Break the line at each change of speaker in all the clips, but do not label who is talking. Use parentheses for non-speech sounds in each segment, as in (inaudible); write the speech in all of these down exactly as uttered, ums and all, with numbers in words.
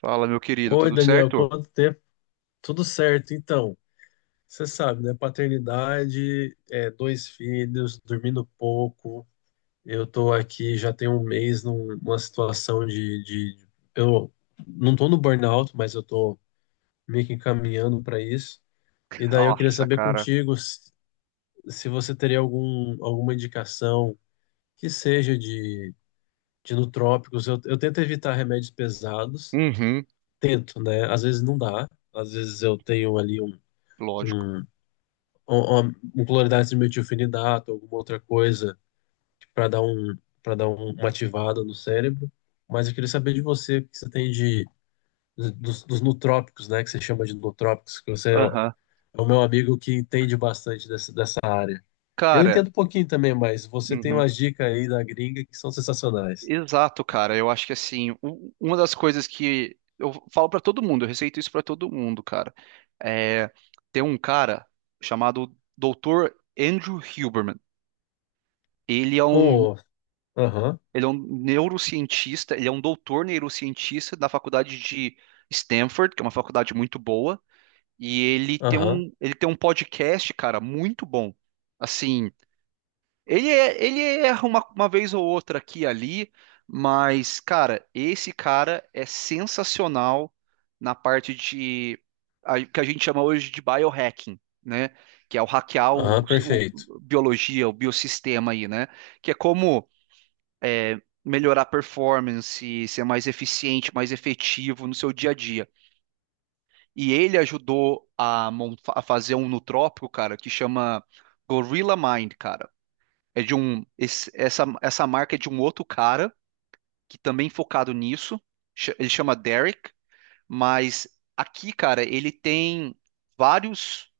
Fala, meu querido,
Oi,
tudo
Daniel,
certo?
quanto tempo? Tudo certo, então. Você sabe, né? Paternidade, é, dois filhos, dormindo pouco. Eu tô aqui já tem um mês num- numa situação de, de- Eu não tô no burnout, mas eu tô meio que encaminhando para isso. E daí eu queria
Nossa,
saber
cara.
contigo se, se você teria algum, alguma indicação que seja de, de nootrópicos. Eu, eu tento evitar remédios pesados,
Uhum,
tento, né? Às vezes não dá, às vezes eu tenho ali um
lógico.
um uma, uma polaridade de metilfenidato, alguma outra coisa para dar um para dar um- uma ativada no cérebro. Mas eu queria saber de você o que você tem de dos, dos nootrópicos, né, que você chama de nootrópicos, que você é
Aham.
é o meu amigo que entende bastante dessa, dessa área. Eu
Cara,
entendo um pouquinho também, mas você tem
uhum.
umas dicas aí da gringa que são sensacionais.
Exato, cara. Eu acho que assim, u- uma das coisas que eu falo pra todo mundo, eu receito isso pra todo mundo, cara. É, tem um cara chamado doutor Andrew Huberman. Ele é um,
Oh, aham,
ele é um neurocientista, ele é um doutor neurocientista da faculdade de Stanford, que é uma faculdade muito boa, e ele tem
aham,
um, ele tem um podcast, cara, muito bom. Assim, Ele, é- ele erra uma, uma vez ou outra aqui e ali, mas, cara, esse cara é sensacional na parte de a- que a gente chama hoje de biohacking, né? Que é o hackear o,
aham,
o-
perfeito.
o- biologia, o biossistema aí, né? Que é como é, melhorar a performance, ser mais eficiente, mais efetivo no seu dia a dia. E ele ajudou a, mon- a fazer um nootropico, cara, que chama Gorilla Mind, cara. É de um esse- essa essa marca é de um outro cara que também focado nisso. Ch- Ele chama Derek, mas aqui, cara, ele tem vários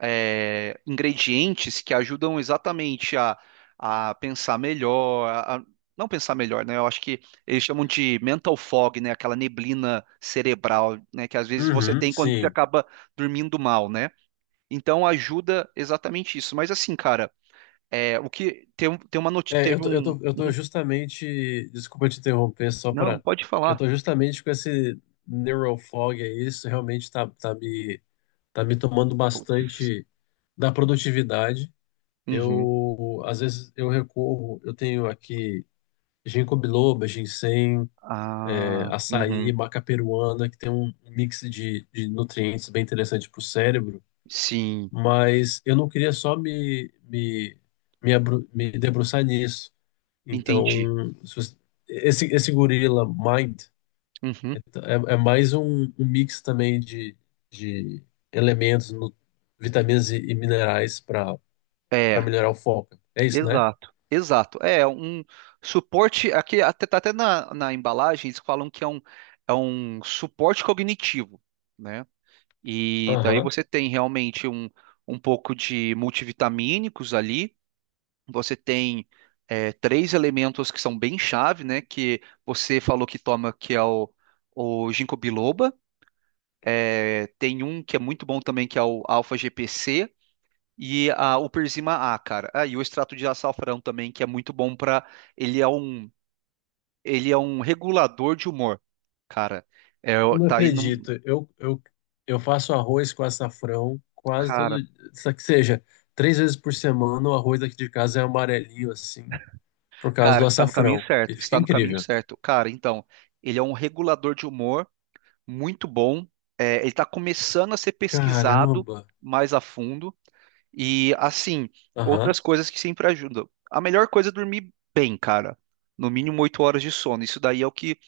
é, ingredientes que ajudam exatamente a- a- pensar melhor, a- a- não pensar melhor, né? Eu acho que eles chamam de mental fog, né? Aquela neblina cerebral, né? Que às vezes você
Uhum,
tem quando você
sim.
acaba dormindo mal, né? Então ajuda exatamente isso. Mas assim, cara, é, o que tem, um- tem uma notícia,
É, eu
teve
tô, eu
um.
tô, eu tô
Uhum.
justamente. Desculpa te interromper, só
Não,
para.
pode
Eu
falar.
tô justamente com esse neural fog aí, isso realmente tá, tá me, tá me tomando
Putz.
bastante da produtividade.
Uhum.
Eu, às vezes, eu recorro, eu tenho aqui ginkgo biloba, ginseng, é,
Ah,
açaí,
uhum.
maca peruana, que tem um um mix de, de nutrientes bem interessante para o cérebro,
Sim,
mas eu não queria só me, me, me, abru- me debruçar nisso.
entendi.
Então, se você- esse, esse gorila Mind é,
Uhum.
é é mais um, um mix também de, de elementos, nu- vitaminas e, e minerais para para
É,
melhorar o foco. É isso, né?
exato, exato. É um suporte aqui, até tá até na, na embalagem eles falam que é um, é um suporte cognitivo, né? E daí
Aham.
você tem realmente um um pouco de multivitamínicos ali. Você tem é, três elementos que são bem chave, né? Que você falou que toma, que é o, o ginkgo biloba. É, tem um que é muito bom também, que é o alfa-G P C. E a, o Persima A, cara. Ah, e o extrato de açafrão também, que é muito bom para. Ele é um, ele é um regulador de humor, cara. É,
Eu não
tá aí no.
acredito. Eu, eu, eu faço arroz com açafrão quase
Cara,
todo dia. Só que seja, três vezes por semana o arroz aqui de casa é amarelinho assim, por causa do
cara, você tá no caminho
açafrão. E
certo.
fica
Está no caminho
incrível.
certo. Cara, então, ele é um regulador de humor muito bom. É, ele está começando a ser pesquisado
Caramba.
mais a fundo. E, assim,
Aham.
outras coisas que sempre ajudam. A melhor coisa é dormir bem, cara. No mínimo oito horas de sono. Isso daí é o que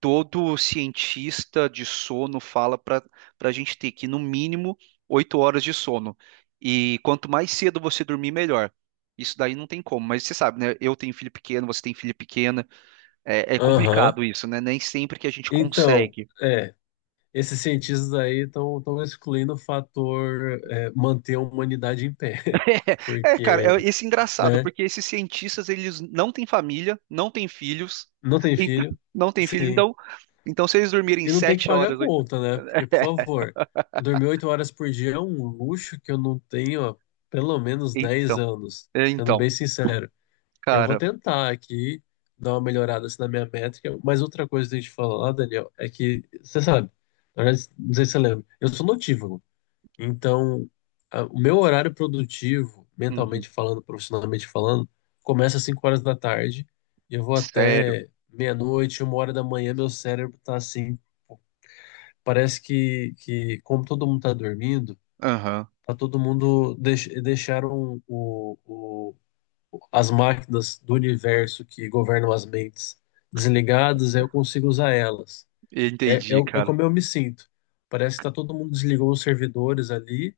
todo cientista de sono fala para para a gente ter que, no mínimo, oito horas de sono. E quanto mais cedo você dormir, melhor. Isso daí não tem como, mas você sabe, né? Eu tenho filho pequeno, você tem filho pequena, é, é
Aham.
complicado isso, né? Nem sempre que a gente
Então,
consegue.
é. Esses cientistas aí estão excluindo o fator é, manter a humanidade em pé, (laughs)
(laughs) É,
porque,
cara, é esse engraçado,
né,
porque esses cientistas, eles não têm família, não têm filhos,
não tem
então-
filho,
(laughs) não têm filho,
sim,
então, então se eles dormirem
e não tem que
sete
pagar a
horas, oito,
conta, né? Porque,
(laughs)
por
é,
favor, dormir oito horas por dia é um luxo que eu não tenho há pelo menos dez
então,
anos,
é,
sendo
então,
bem sincero. Eu vou
cara,
tentar aqui dar uma melhorada assim, na minha métrica, mas outra coisa que eu tenho que falar, Daniel, é que, você sabe, na verdade, não sei se você lembra, eu sou notívago. Então, a- o meu horário produtivo,
uhum,
mentalmente falando, profissionalmente falando, começa às cinco horas da tarde e eu vou
sério,
até meia-noite, uma hora da manhã, meu cérebro tá assim, parece que, que como todo mundo tá dormindo,
aham,
tá todo mundo deix, deixaram o, o, as máquinas do universo que governam as mentes desligadas, aí eu consigo usar elas.
eu
É, é,
entendi,
o- é
cara,
como eu me sinto. Parece que tá todo mundo desligou os servidores ali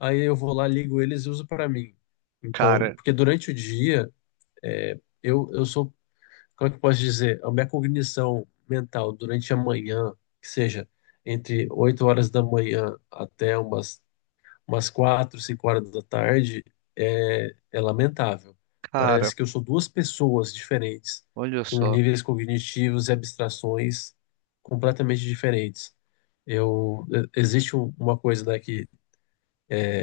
aí eu vou lá, ligo eles e uso para mim. Então,
cara,
porque durante o dia, é, eu, eu sou, como é que eu posso dizer, a minha cognição mental durante a manhã, que seja entre oito horas da manhã até umas, umas quatro cinco horas da tarde, é, é lamentável.
cara,
Parece que eu sou duas pessoas diferentes,
olha
com
só,
níveis cognitivos e abstrações completamente diferentes. Eu, existe um- uma coisa, né, que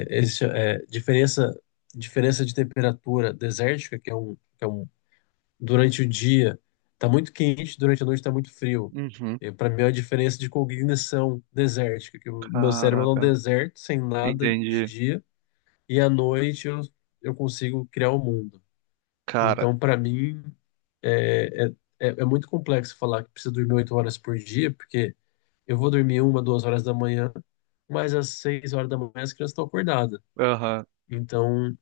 eles, cha- é, diferença, diferença de temperatura desértica, que é um, que é um durante o dia está muito quente, durante a noite está muito frio.
uhum,
Para mim é a diferença de cognição desértica, que o meu cérebro é um
caraca,
deserto sem nada de
entendi,
dia e à noite eu, eu, consigo criar o mundo.
cara,
Então, para mim, é, é, é é muito complexo falar que precisa dormir oito horas por dia, porque eu vou dormir uma, duas horas da manhã, mas às seis horas da manhã as crianças estão acordadas.
aham.
Então,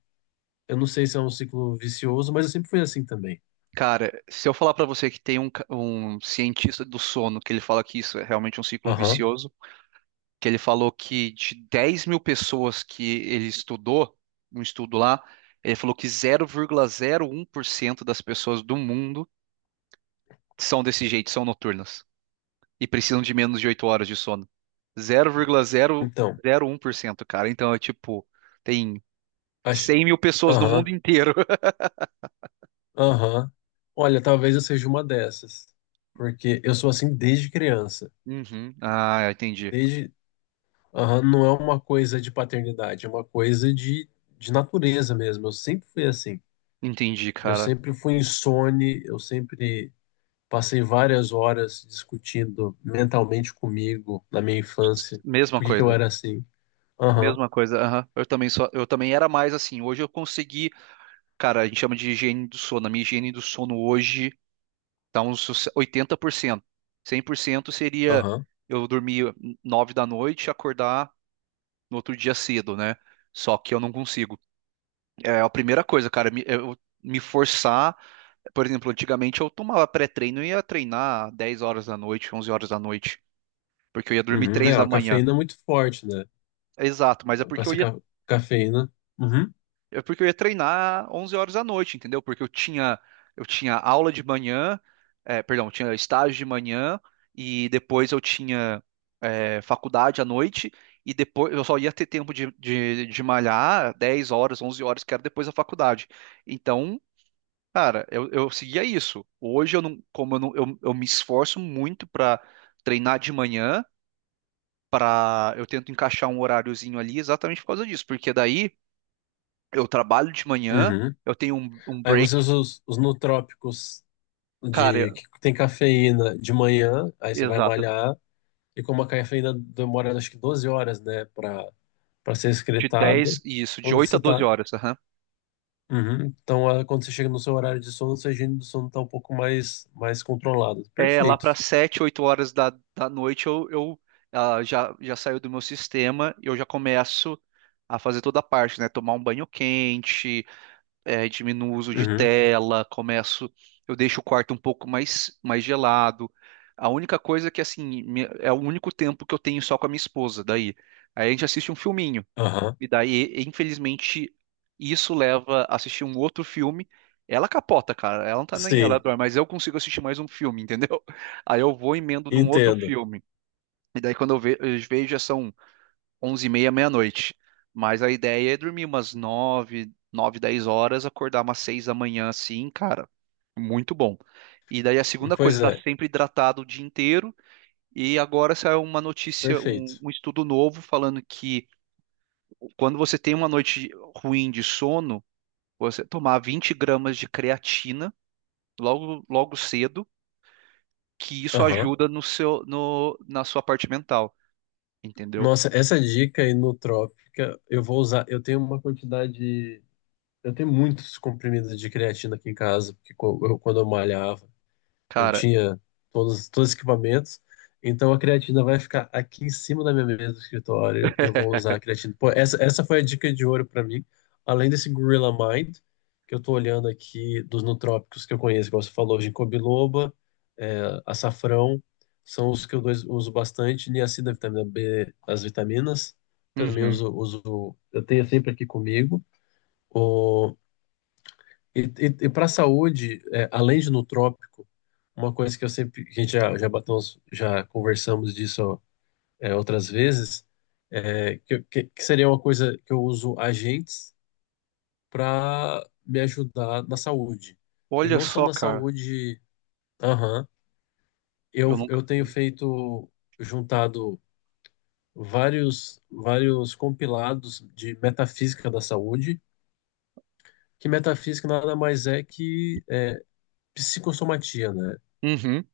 eu não sei se é um ciclo vicioso, mas eu sempre fui assim também.
Cara, se eu falar pra você que tem um, ca- um cientista do sono que ele fala que isso é realmente um ciclo
Aham.
vicioso, que ele falou que de dez mil pessoas que ele estudou, um estudo lá, ele falou que zero vírgula zero um por cento das pessoas do mundo são desse jeito, são noturnas e precisam de menos de oito horas de sono.
Então,
zero vírgula zero zero um por cento, cara. Então é tipo, tem
acho.
cem mil pessoas no mundo
Aham,
inteiro. (laughs)
aham. Olha, talvez eu seja uma dessas. Porque eu sou assim desde criança.
Uhum. Ah, entendi.
Desde. Aham, não é uma coisa de paternidade, é uma coisa de, de natureza mesmo. Eu sempre fui assim.
Entendi,
Eu
cara.
sempre fui insone, eu sempre passei várias horas discutindo mentalmente comigo na minha infância.
Mesma
Por que que eu
coisa.
era assim? Aham,
Mesma coisa, aham. Eu também só, eu também era mais assim. Hoje eu consegui, cara, a gente chama de higiene do sono. A minha higiene do sono hoje tá uns oitenta por cento. Cem por cento seria
aham.
eu dormir nove da noite e acordar no outro dia cedo, né? Só que eu não consigo. É a primeira coisa, cara, me, eu me forçar. Por exemplo, antigamente eu tomava pré-treino e ia treinar dez horas da noite, onze horas da noite, porque eu ia dormir
Uhum.
três
É,
da
a
manhã.
cafeína é muito forte, né?
Exato, mas é
Com
porque eu
essa
ia.
ca- cafeína. Uhum.
É porque eu ia treinar onze horas da noite, entendeu? Porque eu tinha eu tinha aula de manhã, é, perdão, eu tinha estágio de manhã e depois eu tinha é, faculdade à noite e depois eu só ia ter tempo de, de, de malhar dez horas, onze horas, que era depois da faculdade. Então, cara, eu, eu seguia isso. Hoje eu não, como eu, não, eu, eu me esforço muito para treinar de manhã, para eu tento encaixar um horáriozinho ali exatamente por causa disso, porque daí eu trabalho de manhã,
Uhum.
eu tenho um, um
Aí você
break,
usa os, os nootrópicos de,
cara,
que tem cafeína de manhã, aí você vai
exato,
malhar, e como a cafeína demora acho que doze horas, né, para para ser
de
excretada,
dez, isso, de
quando
oito a
você
doze
tá.
horas, aham.
Uhum. Então, ah, quando você chega no seu horário de sono, sua higiene do sono tá um pouco mais, mais controlada.
É, lá para
Perfeito.
sete, oito horas da, da noite eu, eu ah, já, já saio do meu sistema e eu já começo a fazer toda a parte, né? Tomar um banho quente, é, diminuo o uso de
Uhum.
tela, começo, eu deixo o quarto um pouco mais, mais gelado. A única coisa é que, assim, me- é o único tempo que eu tenho só com a minha esposa, daí. Aí a gente assiste um filminho.
Aham.
E daí, infelizmente, isso leva a assistir um outro filme. Ela capota, cara. Ela não tá nem ela
Sim,
dorme, mas eu consigo assistir mais um filme, (laughs) entendeu? Aí eu vou e emendo num outro
entendo.
filme. E daí quando eu ve- eu vejo já são onze e meia, meia-noite. Mas a ideia é dormir umas nove, nove, dez horas, acordar umas seis da manhã assim, cara. Muito bom. E daí a segunda coisa,
Pois
tá
é,
sempre hidratado o dia inteiro. E agora saiu uma notícia, um
perfeito.
um estudo novo falando que quando você tem uma noite ruim de sono, você tomar vinte gramas de creatina logo, logo cedo, que isso
Aham.
ajuda no seu, no, na sua parte mental, entendeu?
Nossa, essa dica aí inotrópica, eu vou usar. Eu tenho uma quantidade. Eu tenho muitos comprimidos de creatina aqui em casa, porque co- eu- quando eu malhava. Eu
Cara,
tinha todos, todos os equipamentos. Então a creatina vai ficar aqui em cima da minha mesa do escritório e eu vou usar a creatina. Pô, essa, essa foi a dica de ouro para mim. Além desse Gorilla Mind, que eu tô olhando aqui dos nootrópicos que eu conheço, igual você falou, ginkgo biloba, é, açafrão, são os que eu dois- uso bastante. Niacina, vitamina B, as vitaminas. Também
uhum.
uso, uso, eu tenho sempre aqui comigo. E, e, e para a saúde, é, além de nutrópico, uma coisa que eu sempre, que a gente já, já batemos, já conversamos disso é, outras vezes, é, que, que, que seria uma coisa que eu uso agentes para me ajudar na saúde. E
Olha
não só
só,
na
cara,
saúde, aham,
eu
eu,
nunca
eu
fiz
tenho
isso.
feito, juntado vários, vários compilados de metafísica da saúde, que metafísica nada mais é que é, psicossomatia, né?
Uhum.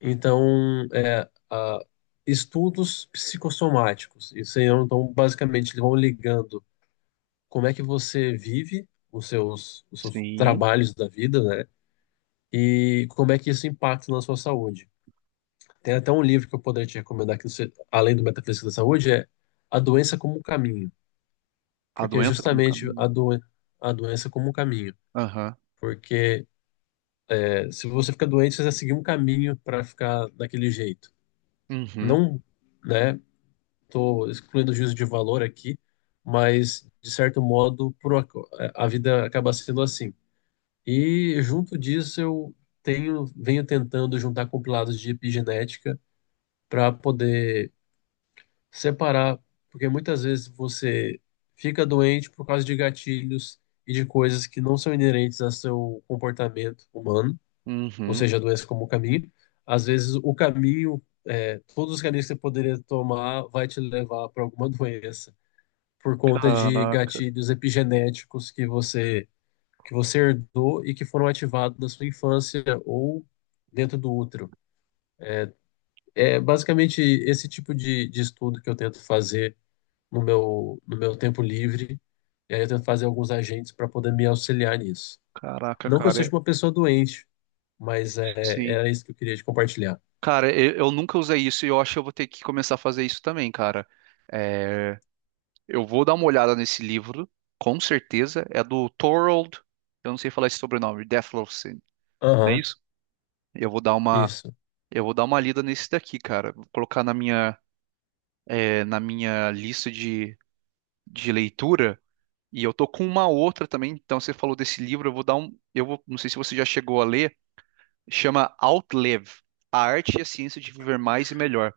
Então, é, a- estudos psicossomáticos. Isso aí, então, basicamente, eles vão ligando como é que você vive os seus, os seus
Sim,
trabalhos da vida, né? E como é que isso impacta na sua saúde. Tem até um livro que eu poderia te recomendar, que você, além do Metafísica da Saúde, é A Doença como um Caminho.
a
Porque é
doença como
justamente a,
caminho.
doen a doença como um caminho.
Aham.
Porque é, se você fica doente, você vai seguir um caminho para ficar daquele jeito.
Uhum.
Não, né? Estou excluindo o juízo de valor aqui, mas, de certo modo, por ac- a vida acaba sendo assim. E, junto disso, eu tenho, venho tentando juntar compilados de epigenética para poder separar, porque muitas vezes você fica doente por causa de gatilhos e de coisas que não são inerentes ao seu comportamento humano, ou
Uhum.
seja, a doença como caminho. Às vezes, o caminho, é, todos os caminhos que você poderia tomar vai te levar para alguma (laughs) doença por conta de
Caraca,
gatilhos epigenéticos que você que você herdou e que foram ativados na sua infância ou dentro do útero. É basicamente esse tipo de, de estudo que eu tento fazer no meu, no meu tempo livre. E aí eu tento fazer alguns agentes para poder me auxiliar nisso.
caraca,
Não que eu
cara,
seja
é-
uma pessoa doente, mas é,
sim.
era isso que eu queria te compartilhar.
Cara, eu, eu nunca usei isso e eu acho que eu vou ter que começar a fazer isso também, cara. É, eu vou dar uma olhada nesse livro, com certeza. É do Thorold, eu não sei falar esse sobrenome, Deathlowson, não é
Aham,
isso? Eu vou dar uma,
isso.
eu vou dar uma lida nesse daqui, cara. Vou colocar na minha, é, na minha lista de, de leitura. E eu tô com uma outra também. Então você falou desse livro, eu vou dar um, eu vou, não sei se você já chegou a ler. Chama Outlive, A Arte e a Ciência de Viver Mais e Melhor.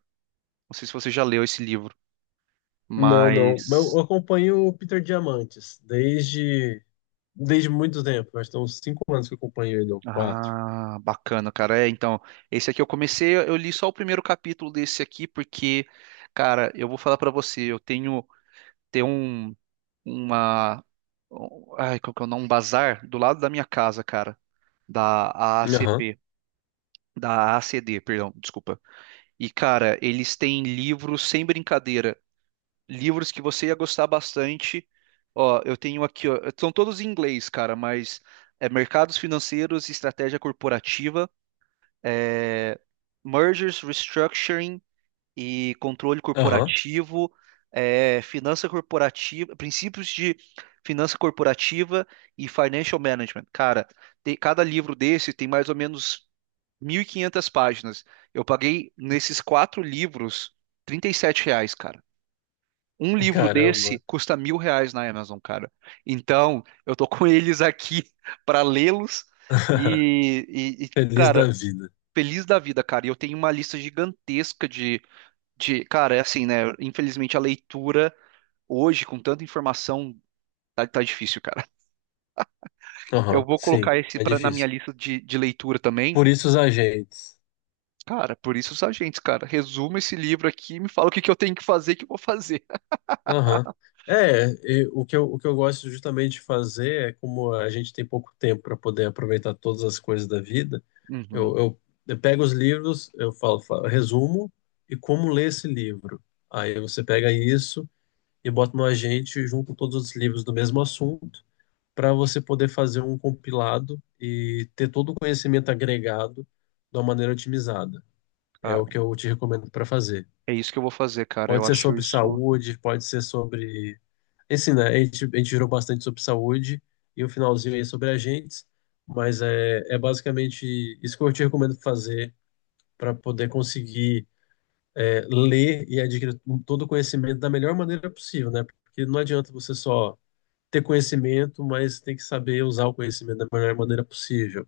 Não sei se você já leu esse livro,
Não, não. Mas eu
mas.
acompanho o Peter Diamantes desde. Desde muito tempo, acho que tem uns cinco anos que eu acompanho ele, ou quatro.
Ah, bacana, cara. É, então, esse aqui eu comecei, eu li só o primeiro capítulo desse aqui, porque, cara, eu vou falar pra você, eu tenho, tem um, uma, um- ai, qual que é o nome? Um bazar do lado da minha casa, cara, da
Aham,
A A C P, da A A C D, perdão, desculpa. E, cara, eles têm livros sem brincadeira, livros que você ia gostar bastante. Ó, eu tenho aqui, ó, são todos em inglês, cara, mas é Mercados Financeiros e Estratégia Corporativa. É, mergers, restructuring e controle
aham.
corporativo, é, finança corporativa, princípios de finança corporativa e financial management. Cara, tem- cada livro desse tem mais ou menos mil e quinhentas páginas. Eu paguei nesses quatro livros trinta e sete reais, cara. Um livro
Caramba.
desse custa mil reais na Amazon, cara. Então, eu tô com eles aqui (laughs) para lê-los
(laughs)
e, e, e,
Feliz da
cara,
vida.
feliz da vida, cara. E eu tenho uma lista gigantesca de, de, cara, é assim, né? Infelizmente a leitura hoje, com tanta informação, tá, tá difícil, cara. Eu
Aham,
vou
sim,
colocar esse
é
pra, na minha
difícil.
lista de, de leitura também.
Por isso os agentes.
Cara, por isso os agentes, cara. Resuma esse livro aqui e me fala o que que eu tenho que fazer, que eu vou fazer. (laughs)
Aham. É, e o que eu, o que eu gosto justamente de fazer é como a gente tem pouco tempo para poder aproveitar todas as coisas da vida,
Uhum,
eu, eu, eu pego os livros, eu falo, falo, resumo e como ler esse livro. Aí você pega isso e bota no agente junto com todos os livros do mesmo assunto, para você poder fazer um compilado e ter todo o conhecimento agregado de uma maneira otimizada. É o que
cara.
eu te recomendo para fazer.
É isso que eu vou fazer, cara. Eu
Pode ser
acho
sobre
isso
saúde, pode ser sobre. Assim, né? A gente, a gente virou bastante sobre saúde e o finalzinho aí sobre agentes, mas é, é basicamente isso que eu te recomendo fazer para poder conseguir é, ler e adquirir todo o conhecimento da melhor maneira possível, né? Porque não adianta você só ter conhecimento, mas tem que saber usar o conhecimento da melhor maneira possível.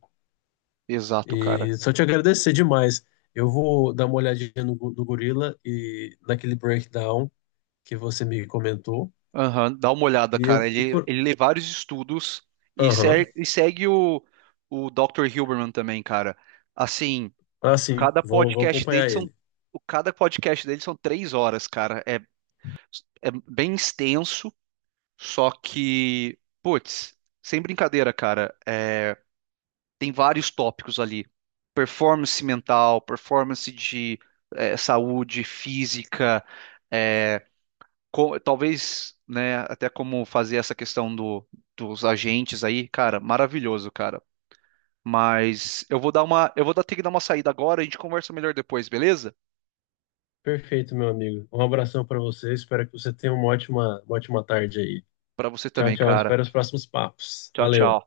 exato, cara.
E só te agradecer demais. Eu vou dar uma olhadinha no, Go- no Gorila e naquele breakdown que você me comentou.
Aham, dá uma olhada,
E eu
cara.
e
Ele,
por.
ele lê vários estudos e,
Aham.
ser- e segue o, o doutor Hilberman também, cara. Assim,
Ah, sim,
cada
vou, vou
podcast dele
acompanhar
são,
ele.
o- cada podcast dele são três horas, cara. É, é bem extenso, só que, putz, sem brincadeira, cara, é, tem vários tópicos ali. Performance mental, performance de é, saúde física, é, co- talvez, né, até como fazer essa questão do, dos agentes aí, cara, maravilhoso, cara. Mas eu vou dar uma, eu vou dar- ter que dar uma saída agora, a gente conversa melhor depois, beleza?
Perfeito, meu amigo. Um abração para você. Espero que você tenha uma ótima, uma ótima tarde aí.
Pra você
Tchau,
também,
tchau.
cara.
Espero os próximos papos.
Tchau,
Valeu.
tchau.